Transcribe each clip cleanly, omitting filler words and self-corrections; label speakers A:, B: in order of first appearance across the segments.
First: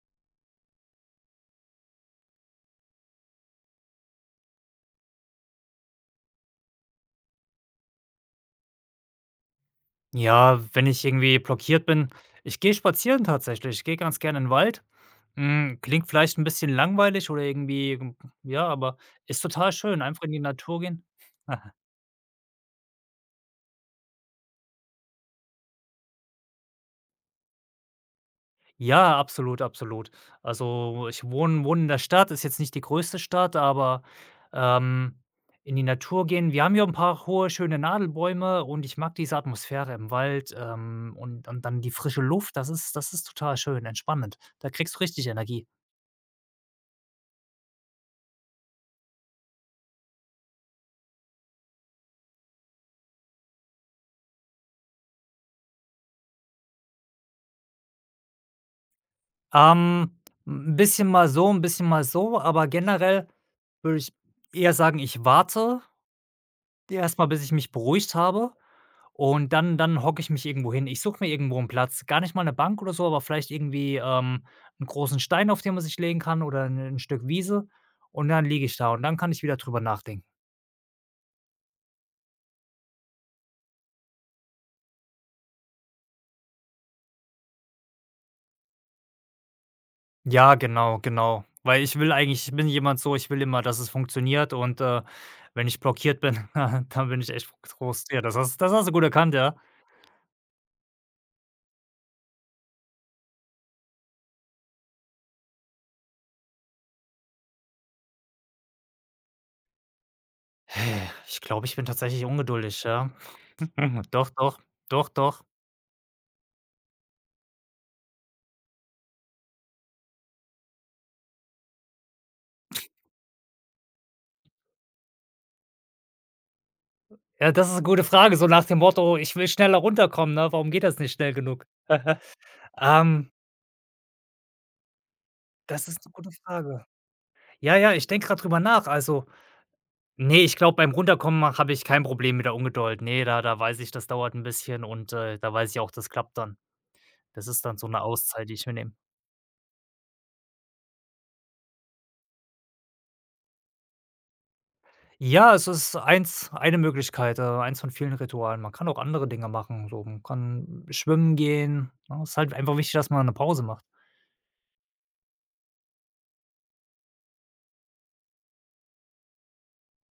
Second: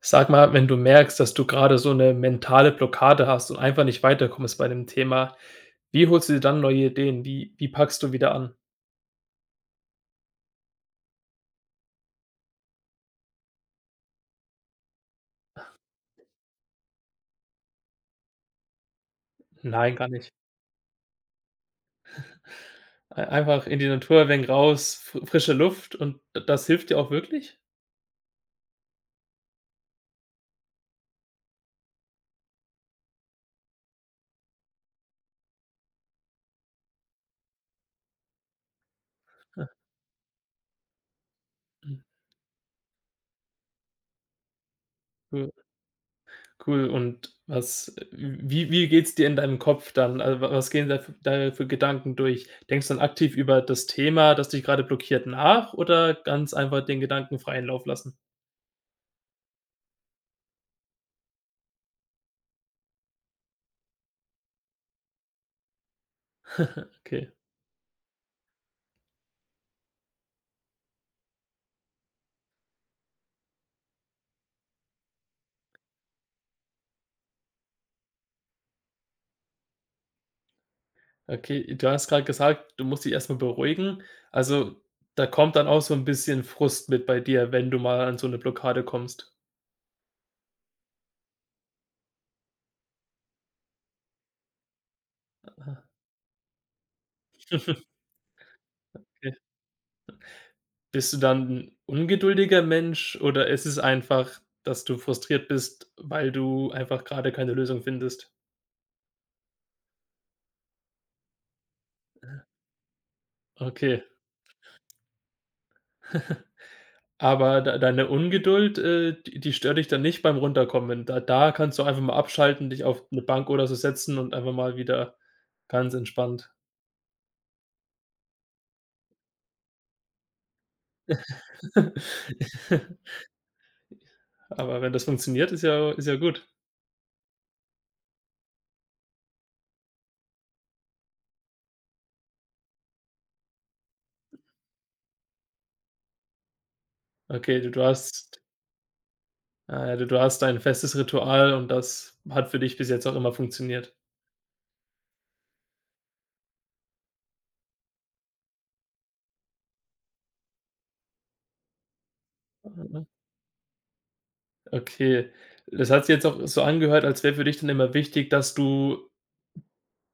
A: Sag mal, wenn du merkst, dass du gerade so eine mentale Blockade hast und einfach nicht weiterkommst bei dem Thema, wie holst du dir dann neue Ideen? Wie packst du wieder an?
B: Ja, wenn ich irgendwie blockiert bin, ich gehe spazieren tatsächlich. Ich gehe ganz gerne in den Wald. Klingt vielleicht ein bisschen langweilig oder irgendwie, ja, aber ist total
A: Nein,
B: schön,
A: gar
B: einfach
A: nicht.
B: in die Natur gehen.
A: Ei Einfach in die Natur ein wenig raus, fr frische Luft und d das hilft dir auch wirklich?
B: Ja, absolut, absolut. Also, ich wohne in der Stadt, ist jetzt nicht die größte Stadt, aber, ähm, in die Natur gehen, wir haben hier ein paar hohe, schöne Nadelbäume und ich mag diese
A: Ah,
B: Atmosphäre im Wald, und dann die frische Luft, das ist total schön entspannend. Da kriegst du richtig
A: mhm.
B: Energie.
A: Cool. Und was wie geht's dir in deinem Kopf dann? Also, wa was gehen da f da für Gedanken durch? Denkst du dann aktiv über das Thema, das dich gerade blockiert, nach oder ganz einfach den Gedanken freien Lauf lassen?
B: Ähm, 'N bisschen mal so, ein bisschen mal so, aber generell würde ich eher sagen, ich warte erst mal,
A: Okay,
B: bis ich mich beruhigt habe, und dann hocke ich mich irgendwo hin. Ich suche mir irgendwo einen Platz, gar nicht mal eine Bank oder so, aber vielleicht irgendwie, 'n großen Stein, auf den man sich legen kann, oder ein 'n Stück Wiese, und dann liege ich da und dann kann ich wieder drüber nachdenken.
A: okay. Du hast gerade gesagt, du musst dich erstmal beruhigen. Also, da kommt dann auch so ein bisschen Frust mit bei dir, wenn du mal an so eine Blockade kommst.
B: Ja, genau, genau, weil ich will eigentlich, ich bin jemand so, ich will immer, dass es funktioniert, und, wenn ich
A: Ah,
B: blockiert bin, dann bin ich echt
A: okay.
B: frustriert. Das hast du gut erkannt, ja.
A: Bist du dann 'n ungeduldiger Mensch oder ist es einfach, dass du frustriert bist, weil du einfach gerade keine Lösung findest?
B: Ich glaube, ich bin tatsächlich ungeduldig, ja.
A: Okay.
B: Doch, doch, doch, doch.
A: Aber deine Ungeduld, d die stört dich dann nicht beim Runterkommen. Da kannst du einfach mal abschalten, dich auf 'ne Bank oder so setzen und einfach mal wieder ganz entspannt.
B: Ja, das ist eine gute Frage, so nach dem Motto: „Ich will schneller runterkommen, ne? Warum geht das nicht schnell genug?" Ähm,
A: Aber wenn das funktioniert, ist
B: das
A: ja
B: ist
A: ist
B: eine
A: ja
B: gute
A: gut.
B: Frage. Ja, ja, ich denke gerade drüber nach. Also, nee, ich glaube, beim Runterkommen habe ich kein Problem mit der Ungeduld. Ne, da weiß ich, das dauert ein bisschen, und, da weiß ich auch, das klappt dann. Das
A: Okay,
B: ist
A: du
B: dann
A: du
B: so eine
A: hast
B: Auszeit, die ich mir nehme.
A: ah ja, du hast ein festes Ritual und das hat für dich bis jetzt auch immer funktioniert.
B: Ja, es ist eins eine Möglichkeit, eins von vielen Ritualen. Man kann auch andere Dinge machen, so, man kann schwimmen gehen, ne? Es ist halt einfach wichtig,
A: Mhm.
B: dass man eine Pause macht.
A: Okay. Das hat sich jetzt auch so angehört, als wäre für dich dann immer wichtig, dass du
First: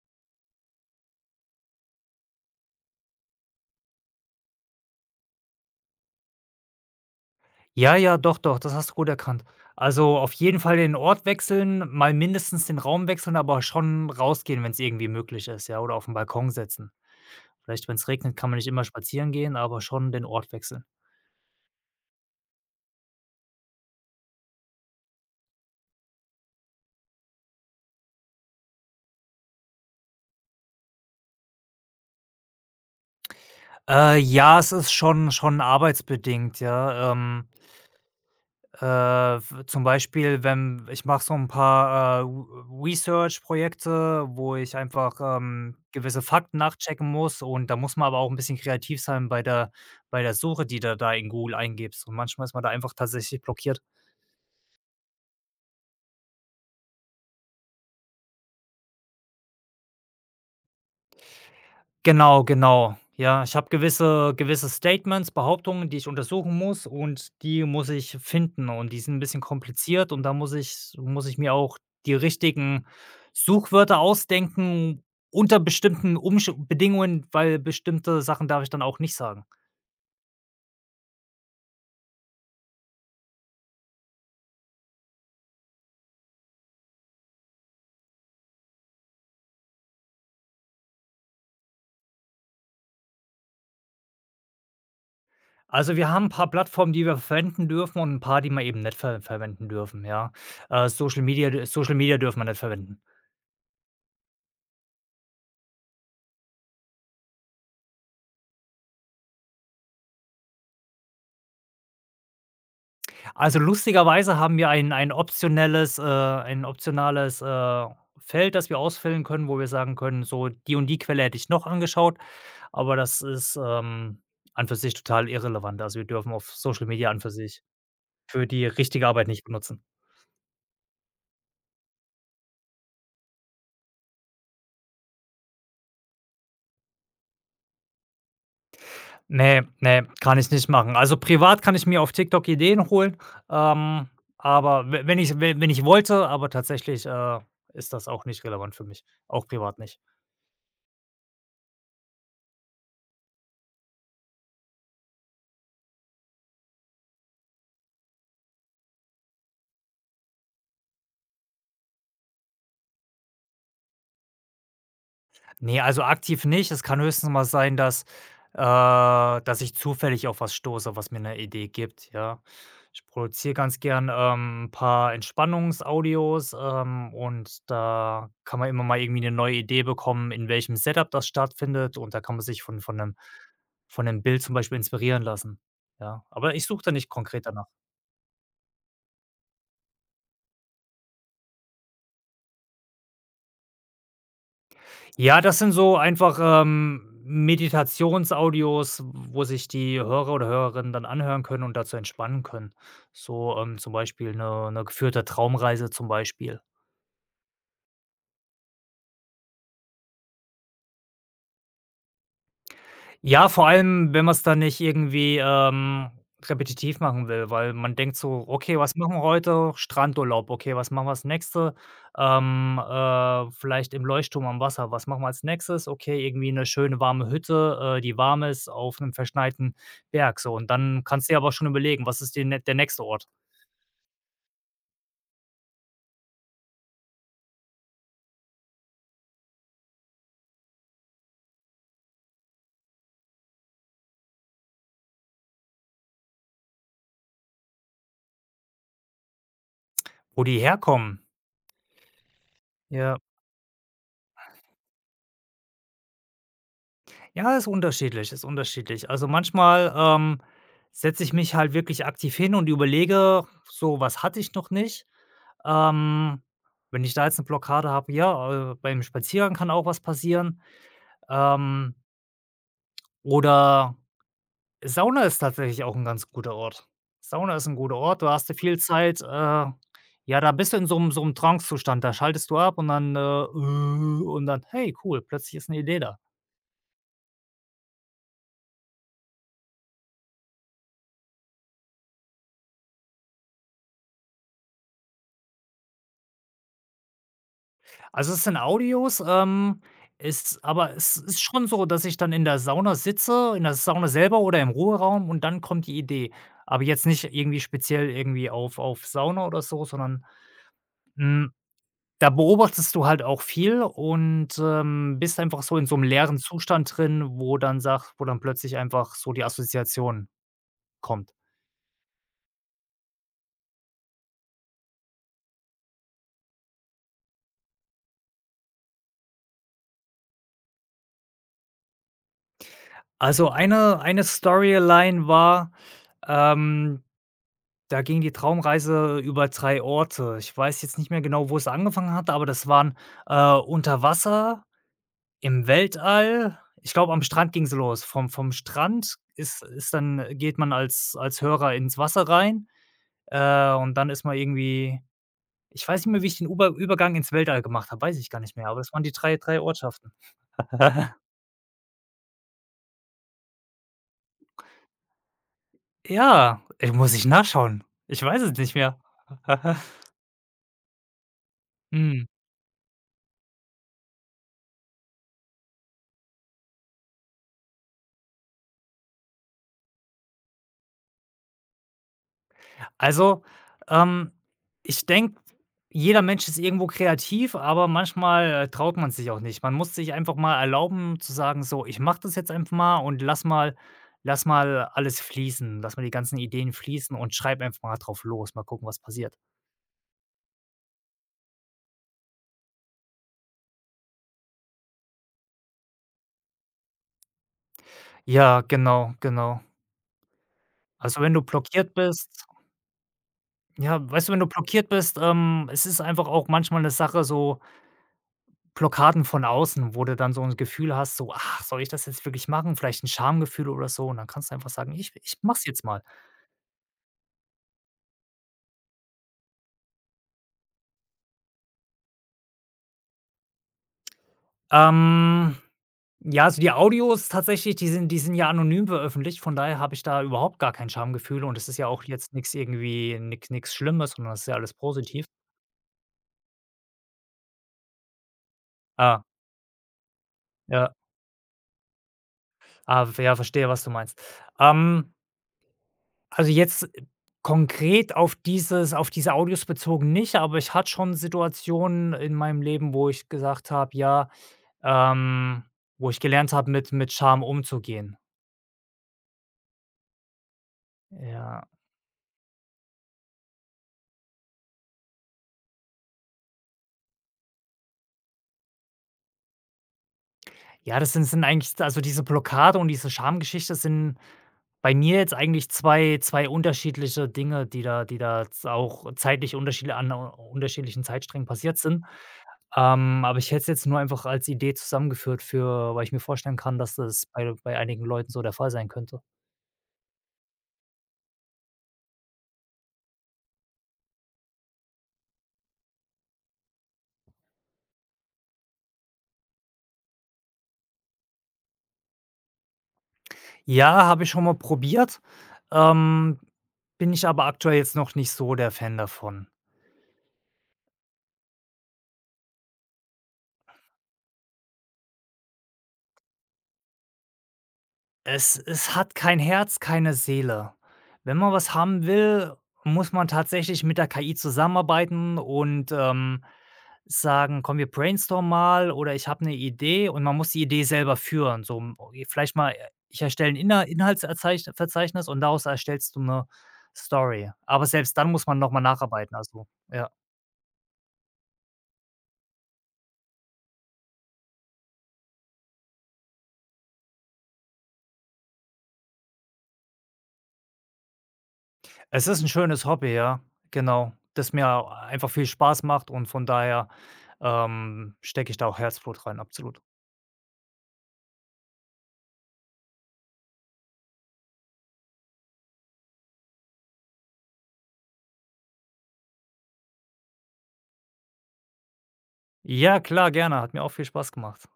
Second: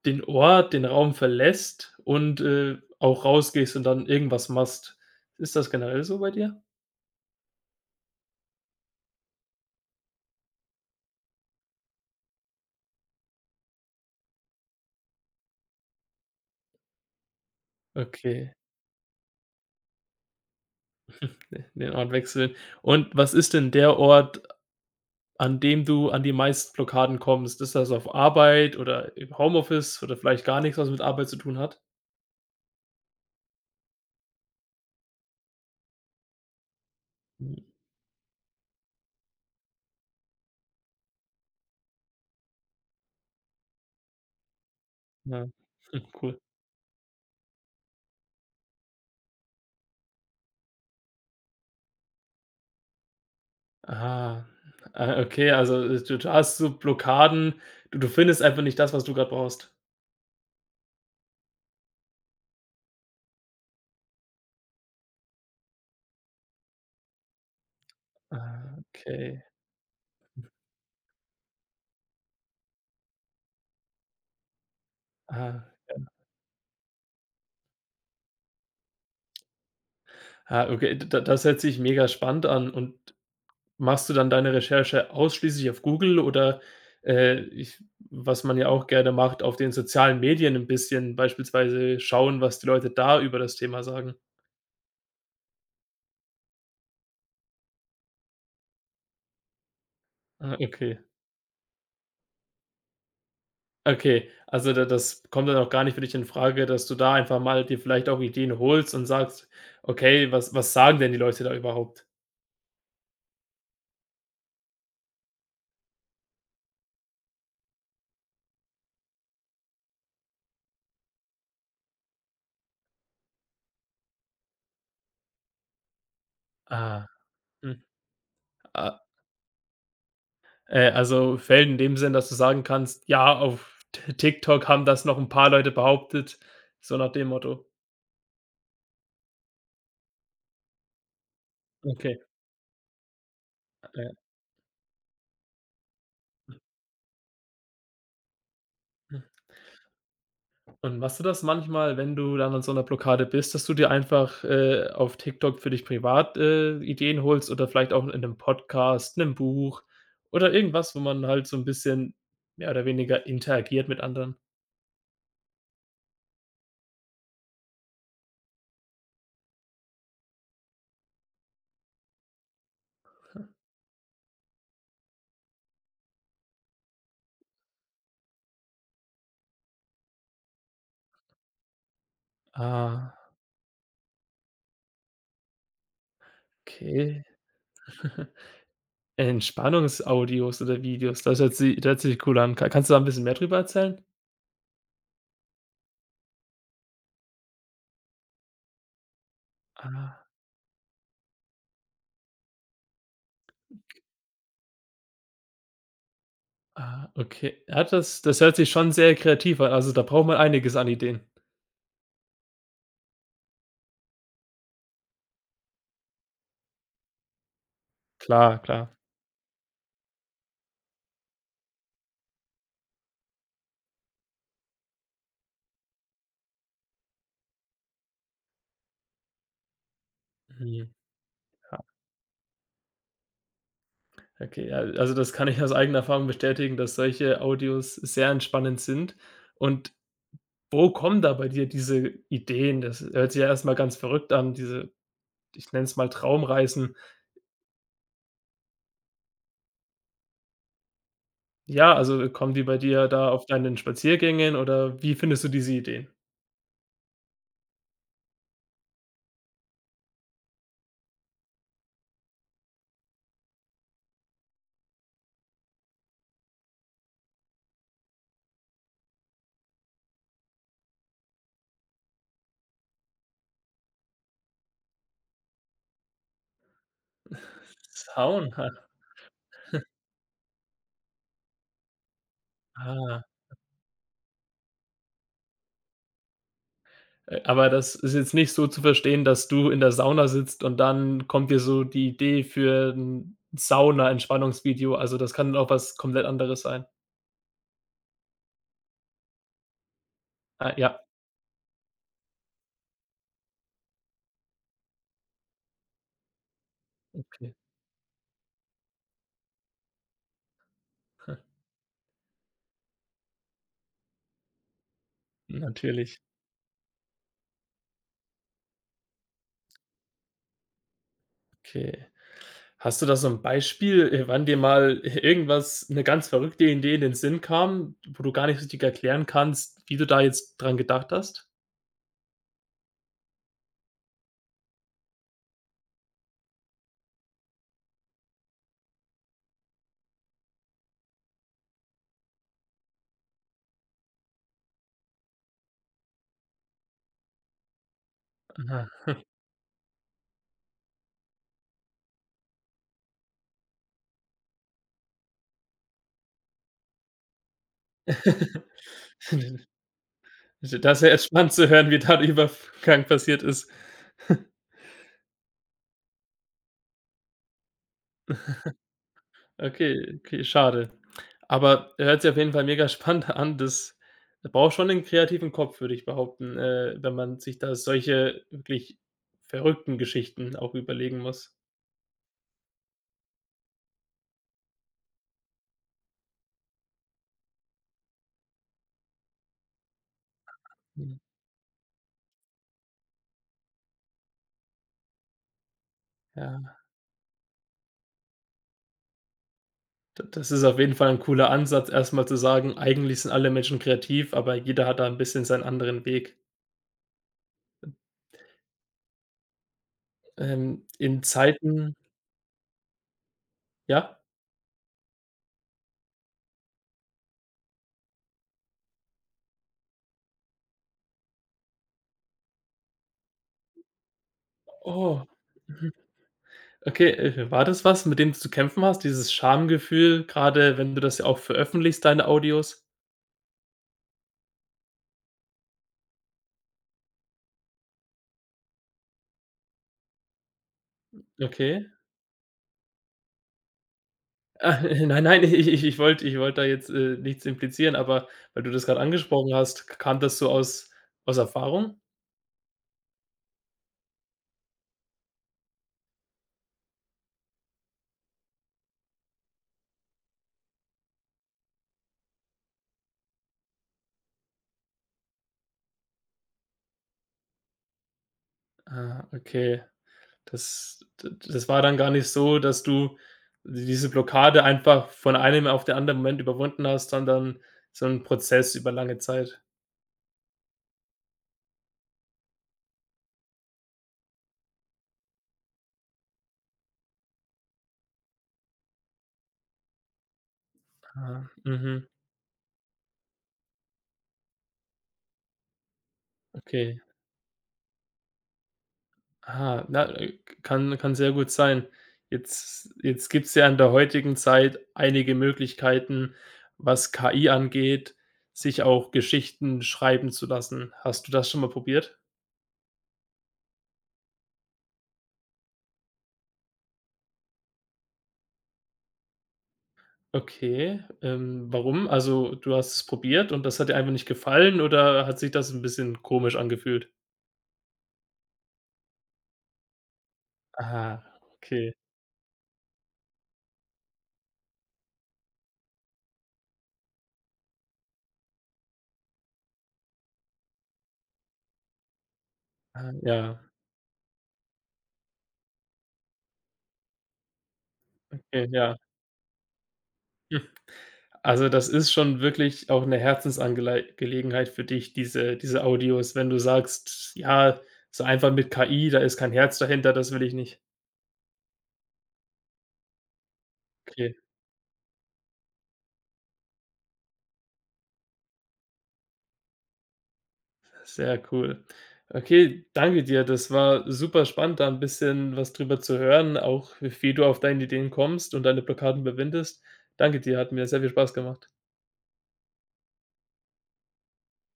A: den Ort, den Raum verlässt und, auch rausgehst und dann irgendwas machst. Ist das generell so bei dir?
B: Ja, ja, doch, doch, das hast du gut erkannt. Also, auf jeden Fall den Ort wechseln, mal mindestens den Raum wechseln, aber schon rausgehen, wenn es irgendwie möglich ist, ja, oder aufm Balkon setzen. Vielleicht, wenn es regnet, kann
A: Okay,
B: man nicht immer spazieren gehen, aber schon den Ort wechseln.
A: de den Ort wechseln. Und was ist denn der Ort, an dem du an die meisten Blockaden kommst? Ist das auf Arbeit oder im Homeoffice oder vielleicht gar nichts, was mit Arbeit zu tun hat?
B: Ja, es ist schon arbeitsbedingt, ja.
A: Mhm,
B: F Zum Beispiel, wenn ich mache so ein paar, Re Research-Projekte, wo ich einfach,
A: ja,
B: gewisse
A: cool.
B: Fakten nachchecken muss, und da muss man aber auch ein bisschen kreativ sein bei der Suche, die du da in Google eingibst, und manchmal ist man da einfach tatsächlich blockiert.
A: Ah, ah, okay, also, du hast so Blockaden. Du findest einfach nicht das, was du gerade brauchst.
B: Genau, genau. Ja, ich habe gewisse Statements, Behauptungen, die ich untersuchen muss, und die muss ich finden,
A: Ah,
B: und die sind ein
A: okay.
B: bisschen kompliziert, und da muss ich mir auch die richtigen Suchwörter ausdenken unter
A: Ah,
B: bestimmten Umsch Bedingungen, weil bestimmte Sachen darf ich dann auch nicht sagen.
A: ah, okay, d da das hört sich mega spannend an. Und machst du dann deine Recherche ausschließlich auf Google oder, ich was man ja auch gerne macht, auf den sozialen Medien ein bisschen beispielsweise schauen, was die Leute da über das Thema sagen?
B: Also, wir haben ein paar Plattformen, die wir verwenden dürfen, und ein paar, die wir eben nicht verwenden dürfen, ja.
A: Ah, okay.
B: Social Media dürfen wir nicht verwenden.
A: Okay, also da das kommt dann auch gar nicht für dich in Frage, dass du da einfach mal dir vielleicht auch Ideen holst und sagst: „Okay, was sagen denn die Leute da überhaupt?“
B: Also, lustigerweise haben wir ein optionales, Feld, das wir ausfüllen können, wo wir sagen können: „So, die und die Quelle hätte ich noch angeschaut", aber das ist, an für sich total irrelevant. Also, wir dürfen auf Social
A: Ah.
B: Media an für sich
A: Hm,
B: für die
A: ah,
B: richtige Arbeit nicht benutzen.
A: also fällt in dem Sinn, dass du sagen kannst: „Ja, auf T TikTok haben das noch ein paar Leute behauptet“, so nach dem Motto.
B: Ne, ne, kann ich nicht machen. Also, privat kann ich mir auf
A: Okay,
B: TikTok Ideen holen, ähm,
A: ja.
B: aber we wenn ich wollte, aber tatsächlich, ist das auch nicht relevant für mich, auch privat nicht.
A: Und machst du das manchmal, wenn du dann an so 'ner Blockade bist, dass du dir einfach, auf TikTok für dich privat, Ideen holst oder vielleicht auch in 'nem Podcast, 'nem Buch oder irgendwas, wo man halt so 'n bisschen mehr oder weniger interagiert mit anderen?
B: Ne, also aktiv nicht. Es kann höchstens mal sein, äh, dass ich zufällig auf was stoße, was mir eine Idee gibt, ja. Ich produziere ganz gern, 'n paar Entspannungsaudios, und da kann man immer mal irgendwie eine neue Idee bekommen, in welchem Setup das stattfindet, und da kann man sich von von 'nem
A: Ah,
B: von 'nem Bild zum Beispiel inspirieren lassen, ja. Aber ich suche da nicht
A: okay.
B: konkret danach.
A: Entspannungsaudios oder Videos, das hört sich cool an. Ka Kannst du da 'n bisschen mehr drüber erzählen?
B: Ja, das sind so einfach, Meditationsaudios, wo sich die
A: Ah,
B: Hörer oder Hörerinnen dann anhören können und dazu entspannen können. So, zum Beispiel eine 'ne geführte Traumreise zum Beispiel.
A: ah, okay. Ja, das hört sich schon sehr kreativ an. Also, da braucht man einiges an Ideen.
B: Ja, vor allem, wenn man es dann nicht irgendwie, repetitiv machen will, weil man denkt so:
A: Klar,
B: „Okay,
A: klar.
B: was machen wir heute? Strandurlaub. Okay, was machen wir als Nächstes? Vielleicht im Leuchtturm am Wasser. Was machen wir als Nächstes? Okay, irgendwie eine schöne warme Hütte, die warm ist, auf einem verschneiten Berg", so. Und
A: Mhm.
B: dann kannst du dir aber schon überlegen, was ist die nä der nächste Ort,
A: Okay, ja, also das kann ich aus eigener Erfahrung bestätigen, dass solche Audios sehr entspannend sind. Und wo kommen da bei dir diese Ideen? Das hört sich ja erstmal ganz verrückt an, diese, ich nenne es mal Traumreisen.
B: wo die herkommen.
A: Ja, also kommen die bei dir
B: Ja.
A: da auf deinen Spaziergängen oder wie findest du diese Ideen?
B: Ja, ist unterschiedlich, ist unterschiedlich. Also, manchmal, setze ich mich halt wirklich aktiv hin und überlege so: „Was hatte ich noch nicht?" Ähm, wenn ich da jetzt 'ne Blockade habe, ja, beim Spaziergang kann auch was passieren. Ähm, oder Sauna ist tatsächlich auch 'n ganz guter Ort. Sauna ist 'n guter Ort, da hast du
A: Sauna,
B: viel Zeit, ja, da bist du in so 'm Trancezustand, da schaltest du ab,
A: ah.
B: und dann: „Hey, cool, plötzlich ist 'ne Idee da."
A: Aber das ist jetzt nicht so zu verstehen, dass du in der Sauna sitzt und dann kommt dir so die Idee für ein Sauna-Entspannungsvideo. Also, das kann auch was komplett anderes sein.
B: Also, es sind Audios, ist
A: Ah,
B: aber
A: ja,
B: es ist schon so, dass ich dann in der Sauna sitze, in der Sauna selber oder im Ruheraum, und dann kommt die Idee. Aber jetzt nicht
A: okay.
B: irgendwie speziell irgendwie auf Sauna oder so, sondern, hm, da beobachtest du halt auch viel, und, bist einfach so in so einem
A: Natürlich,
B: leeren Zustand drin, wo dann plötzlich einfach so die Assoziation kommt.
A: okay. Hast du da so ein Beispiel, wann dir mal irgendwas eine ganz verrückte Idee in den Sinn kam, wo du gar nicht richtig erklären kannst, wie du da jetzt dran gedacht hast?
B: Also, eine Storyline war, ähm da ging die Traumreise über 3 Orte. Ich weiß jetzt nicht mehr genau, wo es angefangen hat, aber das waren, unter Wasser, im Weltall. Ich glaube, am Strand ging es los. Vom
A: Aha.
B: Strand ist dann, geht man als Hörer ins Wasser rein, und dann ist man irgendwie, ich weiß nicht mehr, wie ich den Uber Übergang ins Weltall gemacht habe, weiß ich gar nicht mehr, aber das waren die drei 3 Ortschaften.
A: Also, das ist ja jetzt spannend zu hören, wie da der Übergang passiert ist.
B: Ja, ich muss ich nachschauen. Ich weiß es nicht mehr.
A: Okay, okay, schade. Aber hört
B: Mhm.
A: sich auf jeden Fall mega spannend an. Das braucht schon einen kreativen Kopf, würde ich behaupten, wenn man sich da solche wirklich verrückten Geschichten auch überlegen muss.
B: Also, ähm, ich denke, jeder Mensch ist irgendwo kreativ, aber manchmal, traut man sich auch nicht. Man muss sich einfach mal
A: Mhm.
B: erlauben zu sagen: „So, ich mache das jetzt einfach mal und lass mal alles fließen. Lass mal die ganzen Ideen
A: Ja,
B: fließen und schreib einfach mal drauf los. Mal gucken, was passiert."
A: d das ist auf jeden Fall ein cooler Ansatz, erstmal zu sagen: „Eigentlich sind alle Menschen kreativ, aber jeder hat da ein bisschen seinen anderen Weg.“
B: Ja, genau, genau. Also,
A: In
B: wenn du
A: Zeiten
B: blockiert bist, ja,
A: ja?
B: weißt du, wenn du blockiert bist, es ist einfach auch manchmal eine Sache so, Blockaden von außen, wo du dann so 'n Gefühl hast, so: „Ach, soll ich das jetzt wirklich machen?" Vielleicht 'n Schamgefühl oder so, und dann kannst du einfach sagen: „Ich
A: Oh.
B: ich mach's jetzt mal."
A: Okay, war das was, mit dem du zu kämpfen hast, dieses Schamgefühl, gerade, wenn du das ja auch veröffentlichst, deine Audios?
B: Ähm, ja, also die Audios tatsächlich, die sind ja anonym veröffentlicht, von daher habe ich da überhaupt gar kein Schamgefühl, und es ist
A: Okay.
B: ja auch jetzt nix irgendwie nix Schlimmes, sondern das ist ja alles
A: Ah, nein,
B: positiv.
A: nein, ich wollte da jetzt, nichts implizieren, aber weil du das gerade
B: Ah,
A: angesprochen hast, kam das so aus
B: ja.
A: aus Erfahrung?
B: Ah, ja, verstehe, was du meinst. Ähm, also jetzt konkret auf dieses auf diese Audios bezogen nicht, aber ich hatte schon Situationen in meinem Leben, wo ich gesagt habe: „Ja, Ähm, wo ich gelernt habe, mit Scham umzugehen."
A: Ah, okay. Das d
B: Ja.
A: das war dann gar nicht so, dass du diese Blockade einfach von einem auf den anderen Moment überwunden hast, sondern so ein Prozess über lange Zeit.
B: Ja, das sind eigentlich, also, diese Blockade und diese Schamgeschichte sind bei mir jetzt eigentlich zwei unterschiedliche Dinge, die da jetzt auch zeitlich unterschiedlichen Zeitsträngen
A: Ah,
B: passiert sind.
A: mhm,
B: Aber ich hätte es jetzt nur einfach als Idee zusammengeführt, für weil ich mir vorstellen kann, dass
A: okay.
B: das bei einigen Leuten so der Fall sein könnte.
A: Ah, na, kann sehr gut sein. Jetzt gibt's ja in der heutigen Zeit einige Möglichkeiten, was KI angeht, sich auch Geschichten schreiben zu lassen. Hast du das schon mal probiert?
B: Ja, habe ich schon mal probiert, ähm, bin ich aber aktuell jetzt noch nicht so der Fan davon.
A: Okay, warum? Also, du hast es probiert und das hat dir einfach nicht gefallen oder hat sich das ein bisschen komisch angefühlt?
B: Es hat kein Herz, keine Seele.
A: Ah,
B: Wenn man was
A: okay.
B: haben will, muss man tatsächlich mit der KI zusammenarbeiten und, sagen: „Komm, wir Brainstorm mal", oder „Ich habe eine Idee", und man muss die Idee selber führen. So, vielleicht mal,
A: Ah,
B: ich erstelle ein
A: ja.
B: Inhaltserzeichn, und daraus erstellst du eine Story. Aber selbst dann muss man
A: Okay,
B: noch mal
A: ja.
B: nacharbeiten, also, ja.
A: Also, das ist schon wirklich auch eine Herzensangelegenheit für dich, diese Audios, wenn du sagst: „Ja, so einfach mit KI, da ist kein Herz dahinter, das will ich nicht.“
B: Es ist ein schönes Hobby, ja, genau,
A: Okay,
B: das mir einfach viel Spaß macht, und von daher, stecke ich da auch Herzblut rein, absolut.
A: sehr cool. Okay, danke dir. Das war super spannend, da 'n bisschen was drüber zu hören, auch wie du auf deine Ideen kommst und deine Blockaden überwindest. Danke dir, hat mir sehr viel Spaß gemacht.
B: Ja, klar, gerne. Hat mir auch viel Spaß gemacht.